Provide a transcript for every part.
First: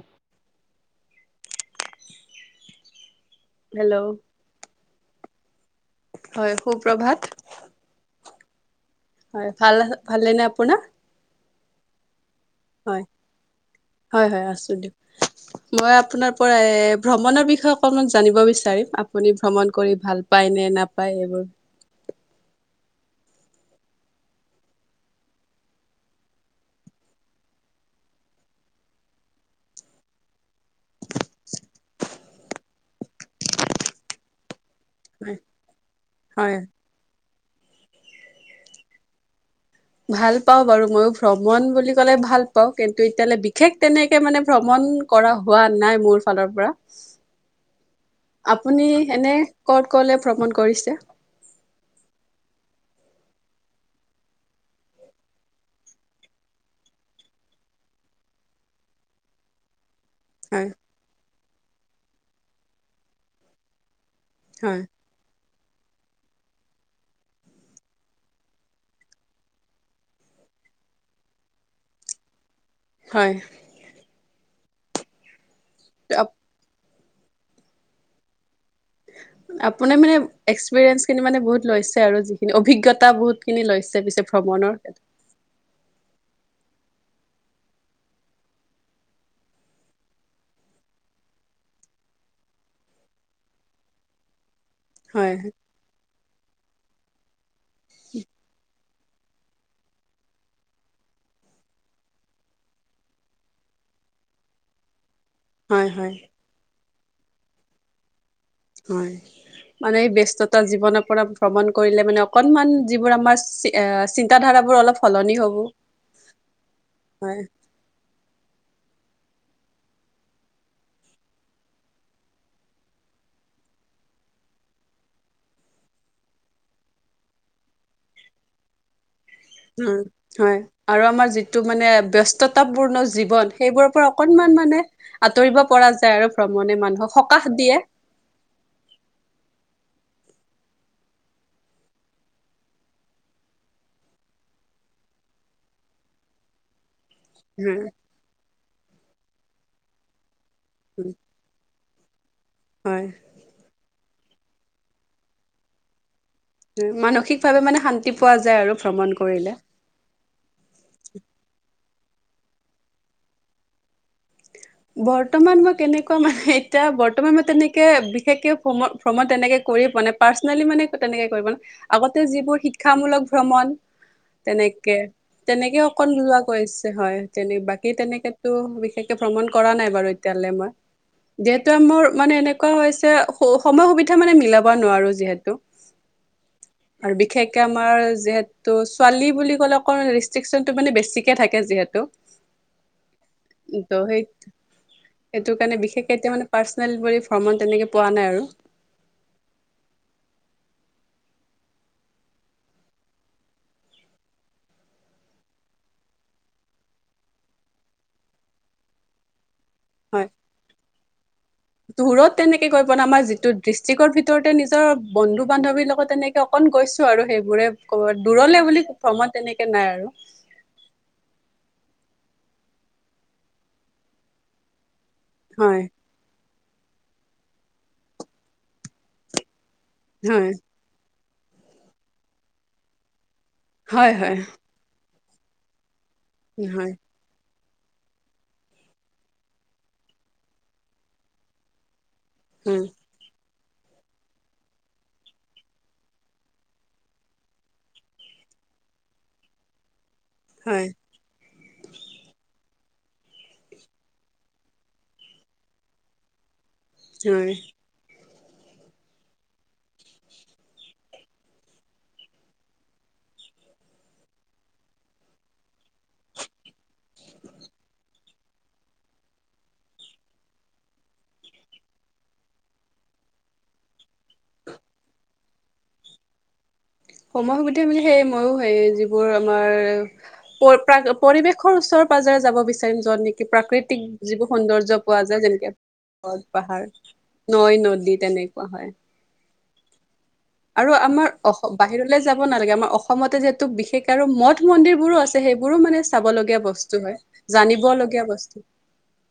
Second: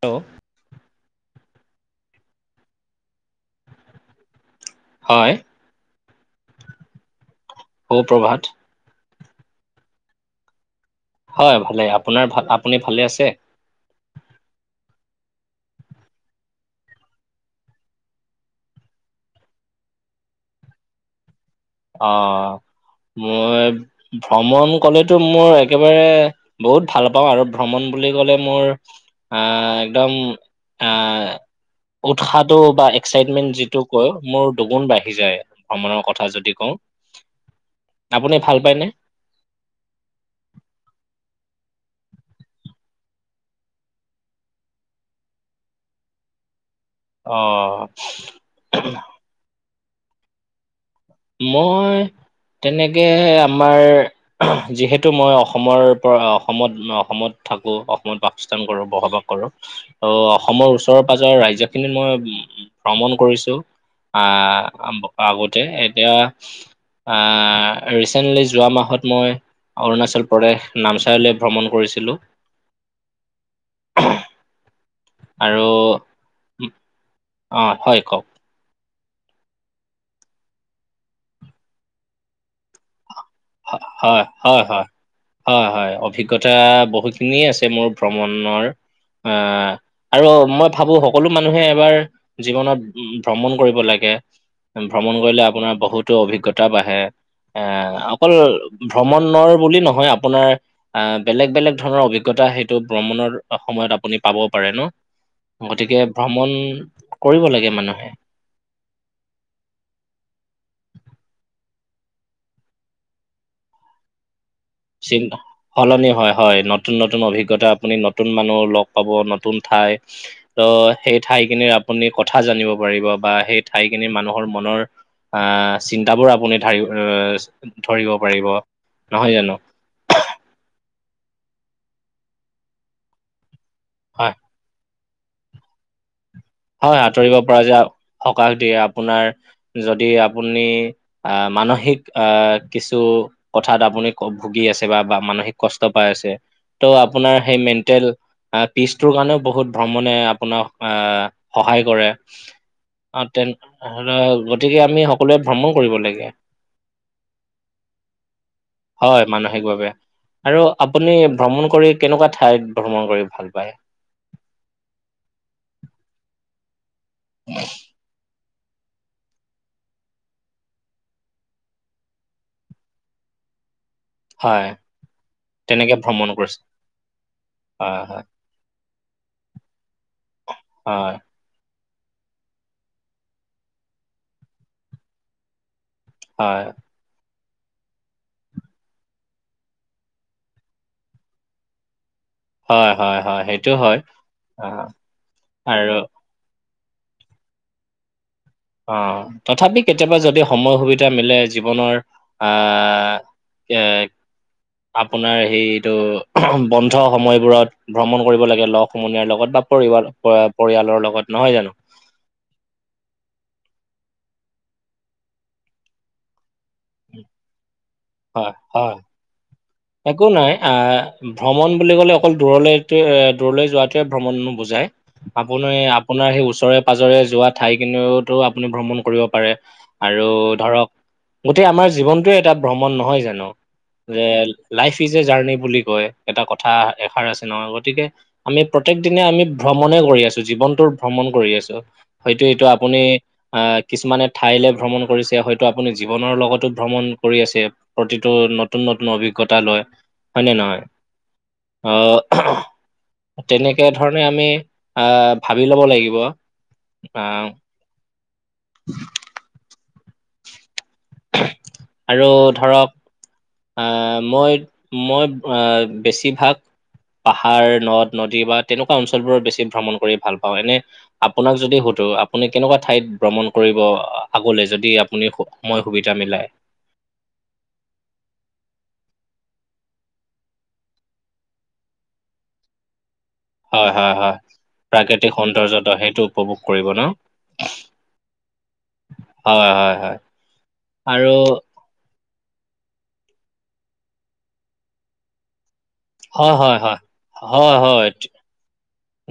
Hello hello হয়। হয় সুপ্ৰভাত সু-প্ৰভাত হয় ভাল ভালে নে আপোনাৰ? হয় ভালে আপোনাৰ ভাল আপুনি হয় ভালে আছে? হয় হয় আছো দিয়ক। মই আপোনাৰ পৰা এ ভ্ৰমণৰ বিষয়ে অকমান জানিব বিচাৰিম আপুনি ভ্ৰমণ কৰি ভাল, পায় নে নাপায় এইবোৰ অ মই ভ্ৰমণ কলেতো মোৰ একেবাৰে বহুত ভাল পাওঁ আৰু ভ্ৰমণ বুলি কলে মোৰ, আ একদম আ উৎসাহটো বা এক্সাইটমেন্ট যিটো কয় মোৰ দুগুণ বাঢ়ি যায় হয় ভ্ৰমণৰ কথা, কথা হয় যদি কওঁ আপুনি ভাল পায়নে? ভাল পাওঁ বাৰু ময়ো ভ্ৰমণ বুলি ক'লে ভাল পাওঁ কিন্তু এতিয়ালৈ বিশেষ তেনেকে মানে ভ্ৰমণ, কৰা হোৱা নাই মোৰ ফালৰ পৰা অ' আপুনি এনে ক'ত ক'লে ভ্ৰমণ কৰিছে? মই তেনেকে আমাৰ যিহেতু মই অসমৰ পৰা অসমত অসমত থাকোঁ অসমত বাসস্থান কৰোঁ বসবাস, ত হয় অসমৰ ওচৰে পাজৰে ৰাজ্যখিনিত মই ভ্ৰমণ কৰিছোঁ। আহ হয় আগতে এতিয়া আ ৰিচেণ্টলি যোৱা মাহত মই অৰুণাচল প্ৰদেশ নামচাইলৈ ভ্ৰমণ কৰিছিলোঁ। হয়। আৰু অ হয় কওক, আপোনাৰ মানে এক্সপিৰিয়েন্ঞ্চ খিনি মানে বহুত লৈছে আৰু যিখিনি অভিজ্ঞতা বহুত, খিনি লৈছে হয় পিছে হয় ভ্ৰমণৰ হয় হয় হয় অভিজ্ঞতা বহুতখিনিয়ে আছে মোৰ ভ্ৰমণৰ, অ আৰু মই ভাবো সকলো মানুহে এবাৰ জীৱনত ভ্ৰমণ কৰিব লাগে। ভ্ৰমণ হয় কৰিলে আপোনাৰ বহুতো অভিজ্ঞতা বাঢ়ে এ অকল ভ্ৰমণৰ বুলি নহয় আপোনাৰ আহ বেলেগ বেলেগ ধৰণৰ অভিজ্ঞতা সেইটো ভ্ৰমণৰ সময়ত আপুনি পাব পাৰে ন? হয় গতিকে হয় ভ্ৰমণ কৰিব লাগে মানুহে। হয়। মানে ব্যস্ততা জীৱনৰ পৰা ভ্ৰমণ কৰিলে মানে অকনমান যিবোৰ আমাৰ চিন্তা ধাৰাবোৰ অলপ, সলনি হ'ব সলনি হয়, হয় নতুন নতুন হয় অভিজ্ঞতা আপুনি নতুন মানুহ লগ পাব নতুন ঠাই ত সেই ঠাইখিনিৰ আপুনি কথা জানিব পাৰিব বা সেই ঠাইখিনি মানুহৰ মনৰ আহ চিন্তাবোৰ আপুনি ধাৰ ধৰিব পাৰিব নহয় জানো। উম হয় আৰু আমাৰ যিটো মানে ব্যস্ততাপূৰ্ণ জীৱন, সেইবোৰৰ পৰা হয় অকনমান মানে আঁতৰিব পৰা যায় আৰু ভ্ৰমণে হয় মানুহক আঁতৰিব সকাহ পৰা দিয়ে। যায় সকাহ দিয়ে আপোনাৰ যদি আপুনি- আহ মানসিক আহ কিছু- কথাত আপুনি কক ভুগি আছে বা বা মানসিক কষ্ট পাই আছে। ত' আপোনাৰ সেই হয় মেণ্টেল পিচটোৰ কাৰণেও বহুত ভ্ৰমণে আপোনাক আহ- সহায় কৰে। হয়। অঁ তেন গতিকে আমি সকলোৱে ভ্ৰমণ কৰিব লাগে। মানসিকভাৱে মানে শান্তি পোৱা যায় আৰু ভ্ৰমণ হয় কৰিলে। মানসিকভাৱে আৰু আপুনি ভ্ৰমণ কৰি কেনেকুৱা ঠাইত ভ্ৰমণ কৰি ভাল পায়? বৰ্তমান মই কেনেকুৱা মানে এতিয়া বৰ্তমান মই তেনেকে বিশেষকে- ভ্ৰমত ভ্ৰমণ তেনেকে কৰিয়ে পোৱা নাই পাৰ্চনেলি মানে তেনেকে কৰিব ন। আগতেও যিবোৰ শিক্ষামূলক ভ্ৰমণ, - হয় তেনেকে, তেনেকে অকণ যোৱা কৰিছে হয়, তেনে বাকী হয় হয় তেনেকে- টো বিশেষকে ভ্ৰমণ কৰা নাই বাৰু এতিয়ালে মই। হয়। যিহেতু মোৰ মানে এনেকুৱা হৈছে সময় সুবিধা মানে মিলাব নোৱাৰো যিহেতু। [inaudible] হয়। আৰু বিশেষকে আমাৰ যিহেতু ছোৱালী বুলি ক'লে অকণ ৰেষ্ট্ৰিকছনটো মানে বেছিকে থাকে যিহেতু। [inaudible] হয় হয় হয়, সেইটোৱে ত' হয়, সেই অঁ। সেইটো কাৰণে, বিশেষকে এতিয়া মানে পাৰ্চনেল বুলি ভ্ৰমণ তেনেকে পোৱা নাই আৰু। অঁ তথাপি কেতিয়াবা যদি সময় সুবিধা মিলে জীৱনৰ আহ- [unintelligible] আপোনাৰ সেইটো বন্ধ সময়বোৰত ভ্ৰমণ কৰিব লাগে লগ সমনীয়াৰ লগত বা- পৰিব হয় পৰিয়ালৰ লগত, নহয় জানো? দূৰত তেনেকে গৈ পোৱা নাই, আমাৰ যিটো ডিষ্ট্ৰিকৰ ভিতৰতে নিজৰ বন্ধু বান্ধৱীৰ লগত তেনেকে- অকন গৈছো আৰু সেইবোৰে ক হয় দূৰলে বুলি হয় ভ্ৰমণ তেনেকে নাই আৰু। একো নাই, আঁহ- ভ্ৰমণ বুলি ক'লে অকল দূৰলৈতে এ দূৰলৈ যোৱাটোৱে ভ্ৰমণ নোবুজাই, আপোনি হয় আ- পোনাৰ সেই ওচৰে পাজৰে যোৱা ঠাইখিনিওতো আপুনি ভ্ৰমণ কৰিব পাৰে। আৰু হয় ধৰক, গোটেই আমাৰ জীৱনটোৱে এটা ভ্ৰমণ নহয় জানো? হয় হয় যে- লাইফ ইজ এ জাৰ্ণি বুলি কয় এটা কথা হয় এষাৰ আছে নহয়, গতিকে- আমি প্ৰত্যেক দিনে আমি ভ্ৰমণে কৰি আছো, জীৱনটোৰ ভ্ৰমণ কৰি আছো। হয়টো এইটো উম আপুনি- আহ কিছুমানে ঠাইলে ভ্ৰমণ কৰিছে, হয়তো আপুনি জীৱনৰ লগতো ভ্ৰমণ কৰি আছে। প্ৰতিটো নতুন নতুন অভিজ্ঞতা লয়, হয়নে নহয়? হয় অঁ'। তেনেকে ধৰণে আমি আহ ভাবি লব লাগিব। কিয় আহ এই? আৰু ধৰক, - আ মই মই আ বেছিভাগ- পাহাৰ, নদ নদী বা তেনেকুৱা অঞ্চলবোৰত বেছি ভ্ৰমণ কৰি ভাল পাওঁ, এনেই- আপোনাক যদি সুধো আপুনি কেনেকুৱা ঠাইত ভ্ৰমণ কৰিব আগলৈ যদি আপুনি- সময় সুবিধা মিলাই। সময় সুবিধা মিলি সেই ময়ো সেই যিবোৰ আমাৰ পৰ প্ৰাক পৰিৱেশৰ ওচৰ পাজৰে যাব বিচাৰিম যত নি কি হয়, প্ৰাকৃতিক হয়, হয়। যিবোৰ সৌন্দৰ্য পোৱা প্ৰাকৃতিক যায় যেনেকে সৌন্দৰ্য্যটো সেইটো গছ উপভোগ কৰিব পাহাৰ ন? নৈ নদী তেনেকুৱা হয়। হয় হয় হয়। আৰু আমাৰ অসম বাহিৰলে যাব নালাগে আমাৰ অসমতে যিহেতু বিশেষক আৰু মঠ মন্দিৰবোৰো আছে সেইবোৰো মানে চাব লগীয়া বস্তু হয় হয়, জানিব হয়, লগীয়া তি- বস্তু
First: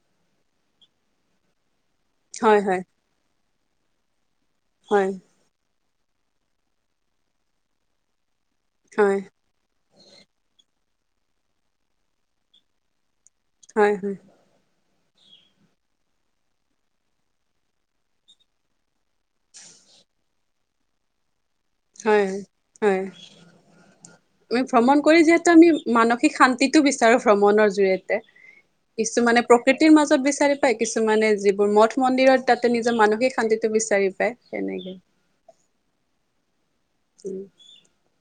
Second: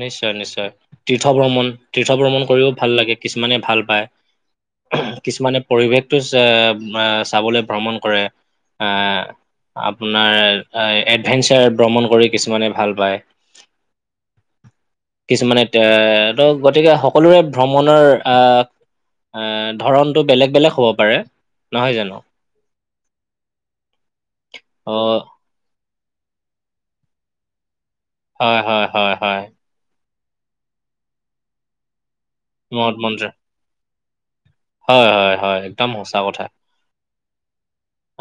নিশ্চয় নিশ্চয় তীৰ্থ ভ্ৰমণ তীৰ্থ ভ্ৰমণ হয় কৰিও হয় ভাল লাগে কিছুমানে ভাল পায় হয় কিছুমানে পৰিৱেশটো চা আ চাবলৈ ভ্ৰমণ কৰে আহ হয় আপোনাৰ আই এডভেঞ্চাৰ ভ্ৰমণ কৰি কিছুমানে ভাল পায় হয় হয় কিছুমানে তে ত গতিকে সকলোৰে ভ্ৰমণৰ আহ আ ধৰণটো বেলেগ বেলেগ হ'ব পাৰে নহয় জানো? হয় হয় আমি ভ্ৰমণ কৰি অ' যিহেট তু আমি মানসিক শান্তিটো বিচাৰো ভ্ৰমণৰ জৰিয়তে হয় হয় হয় হয় কিছুমানে প্ৰকৃতিৰ মাজত বিচাৰি পায় কিছুমানে যিবোৰ মঠ মন্দিৰত তাতে মঠ নিজৰ মন্দিৰ মানসিক শান্তিটো বিচাৰি পায় তেনেকে হয় হয় হয় একদম সঁচা কথা উম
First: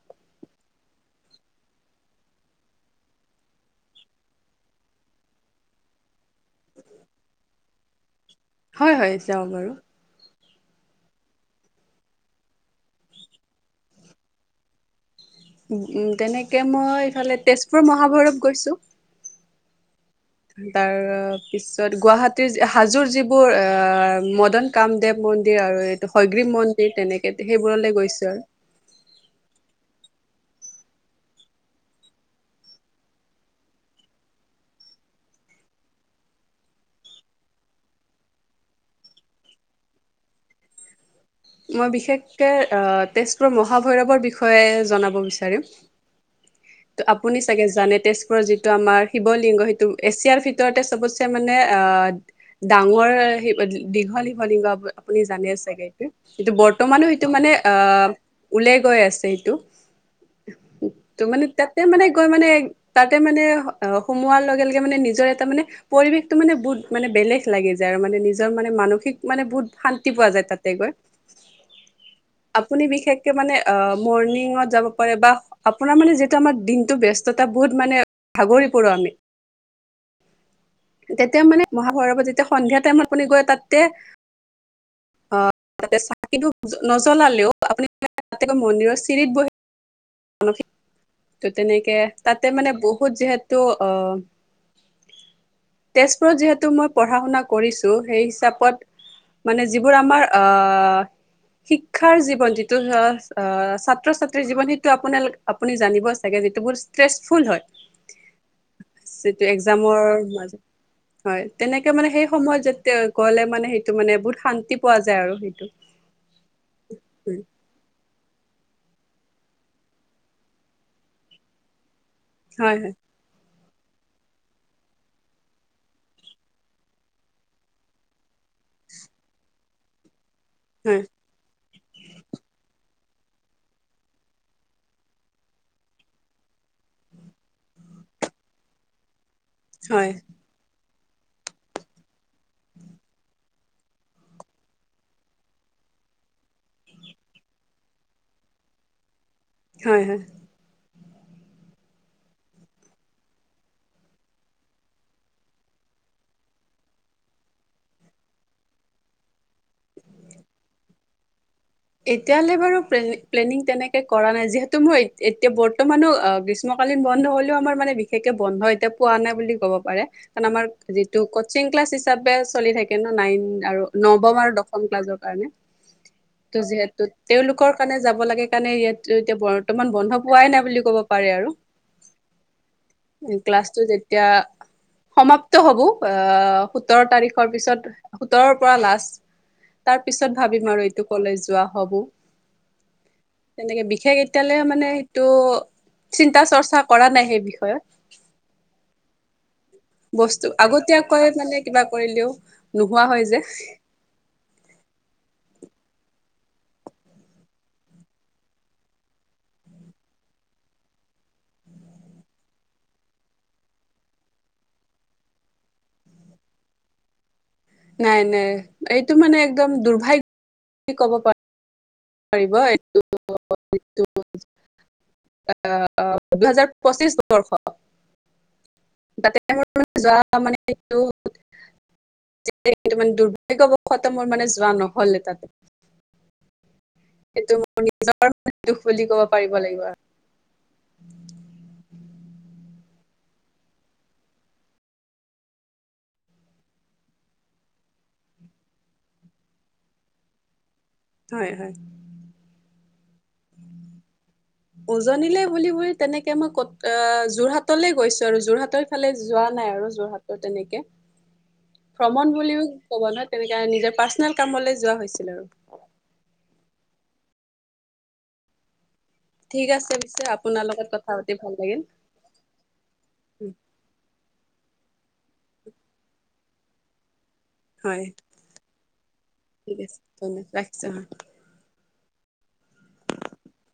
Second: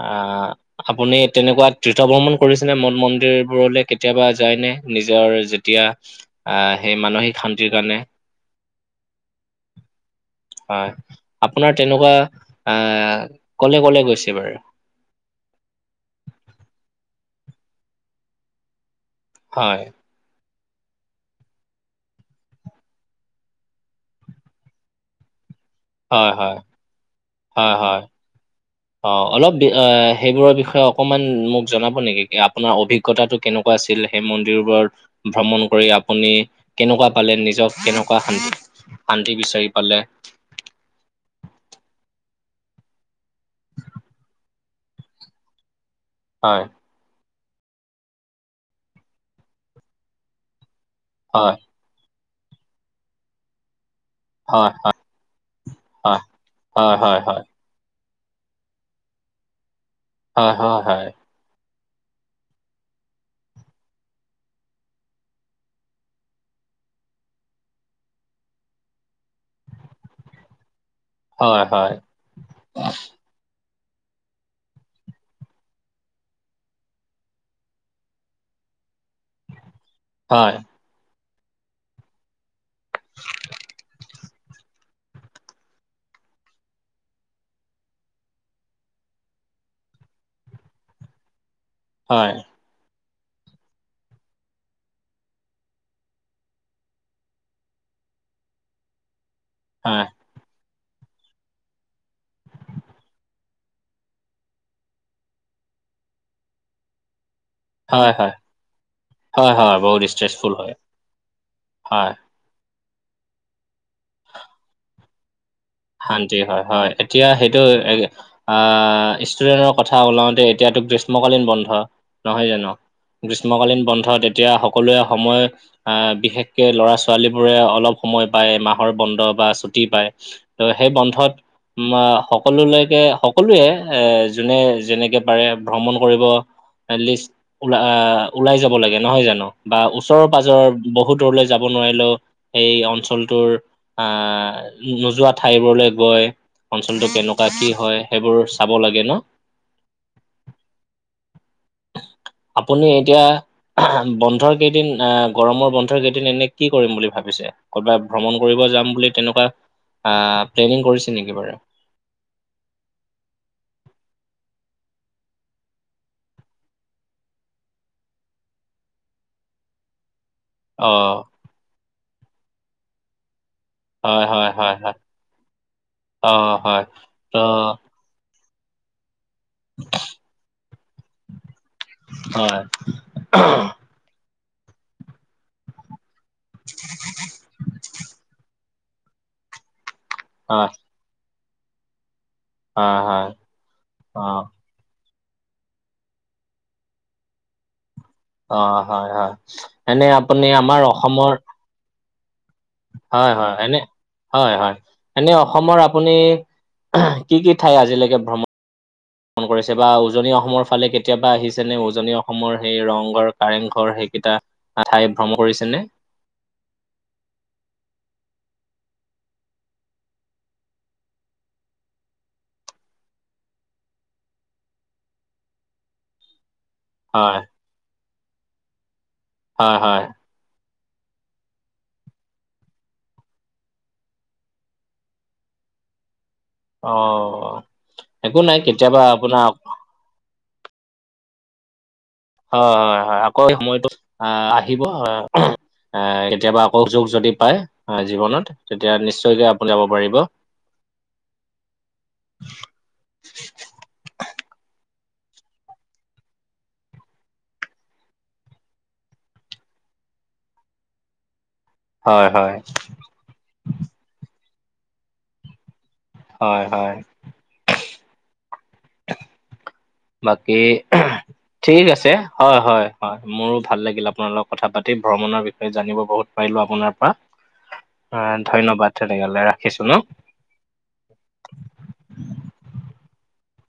আ আপুনি তেনেকোৱা তীৰ্থ ভ্ৰমণ কৰিছে নে মঠ মন্দিৰবোৰলে কেতিয়াবা যায়নে নিজৰ যেতিয়া আহ সেই মানসিক শান্তিৰ কাৰণে হয় হয় যাওঁ বাৰু হয় আপোনাৰ তেনকা আহ কলে কলে গৈছে বাৰু তেনেকে মই ইফালে তেজপুৰ মহাভৈৰৱ গৈছো হয় তাৰ পিছত গুৱাহাটীৰজ হাজোৰ যিবোৰ আহ মদন কামদেৱ মন্দিৰ আৰু এইটো হয় হয়গ্ৰীৱ হয় মন্দিৰ তেনেকে হয় সেইবোৰলৈ হয় গৈছো আৰু অ অলপ বি অ সেইবোৰৰ বিষয়ে অকমান মোক জনাব নেকি কি আপোনাৰ অভিগ জ্ঞতাটো কেনেকোৱা আছিল সেই মন্দিৰবোৰত ভ্ৰমণ কৰি আপুনি কেনুকোৱা পালে নিজক কেনেকোৱা শান শান্তি বিচাৰি পালে মই বিশেষকে অ তেছপুৰ মহাভৈৰৱৰ বিষয়ে জনাব বিচাৰিম হয় ত' আপুনি চাগে জানে তেজপুৰৰ যিটো আমাৰ শিৱ লিংগ সেইটো এছিয়াৰ ভিতৰতে চবত ছে হয় মানে অ ডাঙৰ শিৱ দীঘল শিৱলিংগ হয় আপুনি জানে চাগে এইটো সেইটো হয় বৰ্তমানো হয় হয় সেইটো মানে আহ ওলাই গৈ আছে সেইটো হয় হ হয় টো মানে তাতে মানে গৈ মানে তাতে মানে হ সোমোৱাৰ লগে লগে মানে নিজৰ এটা মানে পৰিৱেশটো মানে বহুত মানে বেলেগ লাগি যায় আৰু মানে নিজৰ মানে মানসিক মানে বহুত শান্তি পোৱা যায় তাতে গৈ হয় হয় আপুনি বিশেষ কে মানে অ মৰ্ণিঙত যাব পাৰে বা আপোনাৰ মানে যিহেতু আমাৰ দিনতোৰ ব্যস্ততা বহুত মানে ভাগৰি পৰো আমি হয় তেতিয়া মানে মহাভৈৰৱ পৰা যেতিয়া সন্ধিয়া টাইমত আপুনি গৈ তাতে অ তাতে চাকিটো নজ্বলালেও আপুনি তাতে মন্দিৰৰ চিৰিত বহি মানসিক ত তেনেকে হয় তাতে মানে বহুত যিহেতু অ তেজপুৰত যিহেতু মই পঢ়া শুনা কৰিছো সেই হিচাপত মানে যিবোৰ আমাৰ আ শিক্ষাৰ জীৱন যিটো ধৰ আ ছাত্ৰ ছাত্ৰীৰ জীৱন সেই সেইটো আপোনালোক আপুনি জানিব চাগে যিটো ষ্ট্ৰেচফুল হয় যিটো হয় হয় একজামৰ বহুত ষ্ট্ৰেছফুল হয় মাজত হয় তেনেকে হয় মানে সেই সময়ত যাতে গ'লে মানে সেইটো মানে বহুত শান্তি পোৱা যায় আৰু সেইটো শান্তি হয় হয় এতিয়া হয় সেইটো এ আহ ষ্টুডেণ্টৰ কথা ওলাওতে এতিয়াতো গ্ৰীষ্মকালীন বন্ধ, নহয় জানো হয় গ্ৰীষ্মকালীন বন্ধত এতিয়া সকলোৱে সময় আহ বিশেষকে ল'ৰা-ছোৱালী বোৰে অলপ সময় পায়, মাহৰ বন্ধ বা ছুটি পায় ত সেই হয় বন্ধত উম আ সকলোলৈকে সকলোৱে এ যোনে যেনেকে পাৰে ভ্ৰমণ কৰিব এটলিষ্ট ওলা আ ওলাই যাব লাগে নহয় জানো বা হয় ওচৰৰ পাজৰৰ বহু দূৰলৈ যাব নোৱাৰিলেও এই অঞ্চলটোৰ আহ নো নোযোৱাত ঠাইবোৰলে গৈ অঞ্চলটো কেনেকুৱা কি হয়, সেইবোৰ চাব লাগে ন হয় হয়, আপুনি এতিয়া আহ বন্ধৰ কেইদিন আ গৰমৰ বন্ধৰ কেইদিন এনে কি কৰিম বুলি ভাবিছে কৰ'বাত ভ্ৰমণ কৰিব যাম বুলি তেনেকুৱা আহ প্লেনিং কৰিছে নেকি বাৰু এতিয়ালে বাৰু প্লে প্লেনিং তেনেকে কৰা নাই যিহেতু মই এতিয়া বৰ্তমানো আ গ্ৰীষ্মকালীন বন্ধ হ'লেও আমাৰ মানে বিশেষকে বন্ধ এতিয়া পোৱা নাই বুলি ক'ব পাৰে কাৰণ আমাৰ অ যিটো কচিং ক্লাছ হিচাপে চলি থাকে ন, নাইন আৰু হয় নৱম হয় আৰু হয় দশম হয় ক্লাছৰ কাৰণে অ ত' হয় যিহেতু ত তেওঁলোকৰ কাৰণে যাব লাগে কাৰণে ইয়াত এতিয়া ব বৰ্তমান বন্ধ পোৱা নাই বুলি কব পাৰে আৰু, হয় হয় ক্লাছটো এতিয়া সমাপ্ত হ'ব, আহ সোতৰ তাৰিখৰ পিছত সোতৰৰ পৰা লাষ্ট, তাৰ পিছত ভাবিম আৰু এইটো কলে যোৱা হ'ব। হয় হয় তেনেকে বিশেষ অ এতিয়ালে মানে এইটো চিন্তা চৰ্চা কৰা নাই সেই বিষয়ত অ হয় হয়, এনে আপুনি বস্তু আমাৰ আগতীয়াকৈ অসমৰ মানে কিবা কৰিলেও নোহোৱা হয় যে। হয় এনে হয় হয়, এনে অসমৰ আপুনি এহ কি কি ঠাই আজিলৈকে ভ্ৰমণ ভ্ৰমণ কৰিছে বা উজনি অসমৰ ফালে কেতিয়াবা আহিছেনে উজনি অসমৰ সেই ৰংঘৰ, কাৰেংঘৰ সেইকেইটা, ঠাই ভ্ৰমণ কৰিছে নে নাই নাই এইটো মানে একদম দুৰ্ভাগ্য বুলি ক'ব পাৰা পাৰিব এইটো [unintelligible] হয় হয় অ দুহেজাৰ পঁচিছ হয় বৰ্ষ, তাতে হয় মোৰ হয় যোৱা মানে এইটো, যিহেতু মানে দুৰ্ভাগ্যবশত মোৰ মানে যোৱা নহ'লে তাতে। অ সেইটো মোৰ নিজৰ একো নাই দুখ কেতিয়াবা বুলি ক'ব আপোনাৰ পাৰিব লাগিব আৰু হয় হয় হয়, আকৌ এই সময়টো আহ আহিব আহ কেতিয়াবা আকৌ সোযোগ যদি পায় জীৱনত, তেতিয়া নিশ্চয়কে আপুনি যাব পাৰিব। হয়, হয়। উজনিলে বুলি বুলি তেনেকে মই ক'ত যোৰহাটলৈ গৈছোঁ আৰু যোৰহাটৰ ফালে যোৱা নাই আৰু যোৰহাটৰ তেনেকে। হয় ভ্ৰমণ হয় বুলিও ক'ব নহয়, তেনেকে নিজৰ পাৰ্চনেল কামলৈ যোৱা হৈছিল আৰু। হয় হয়। ঠিক আছে। পিছে বাকী, আপোনাৰ লগত কথা পাতি ভাল ঠিক লাগিল আছে। হয় হয় হয় মোৰো ভাল লাগিল আপোনাৰ লগত কথা পাতি, ভ্ৰমণৰ বিষয়ে জানিব বহুত পাৰিলোঁ আপোনাৰ পৰা। হয় অ ধন্যবাদ তেনেহলে, ৰাখিছো ঠিক ন? [inaudible] [inaudible]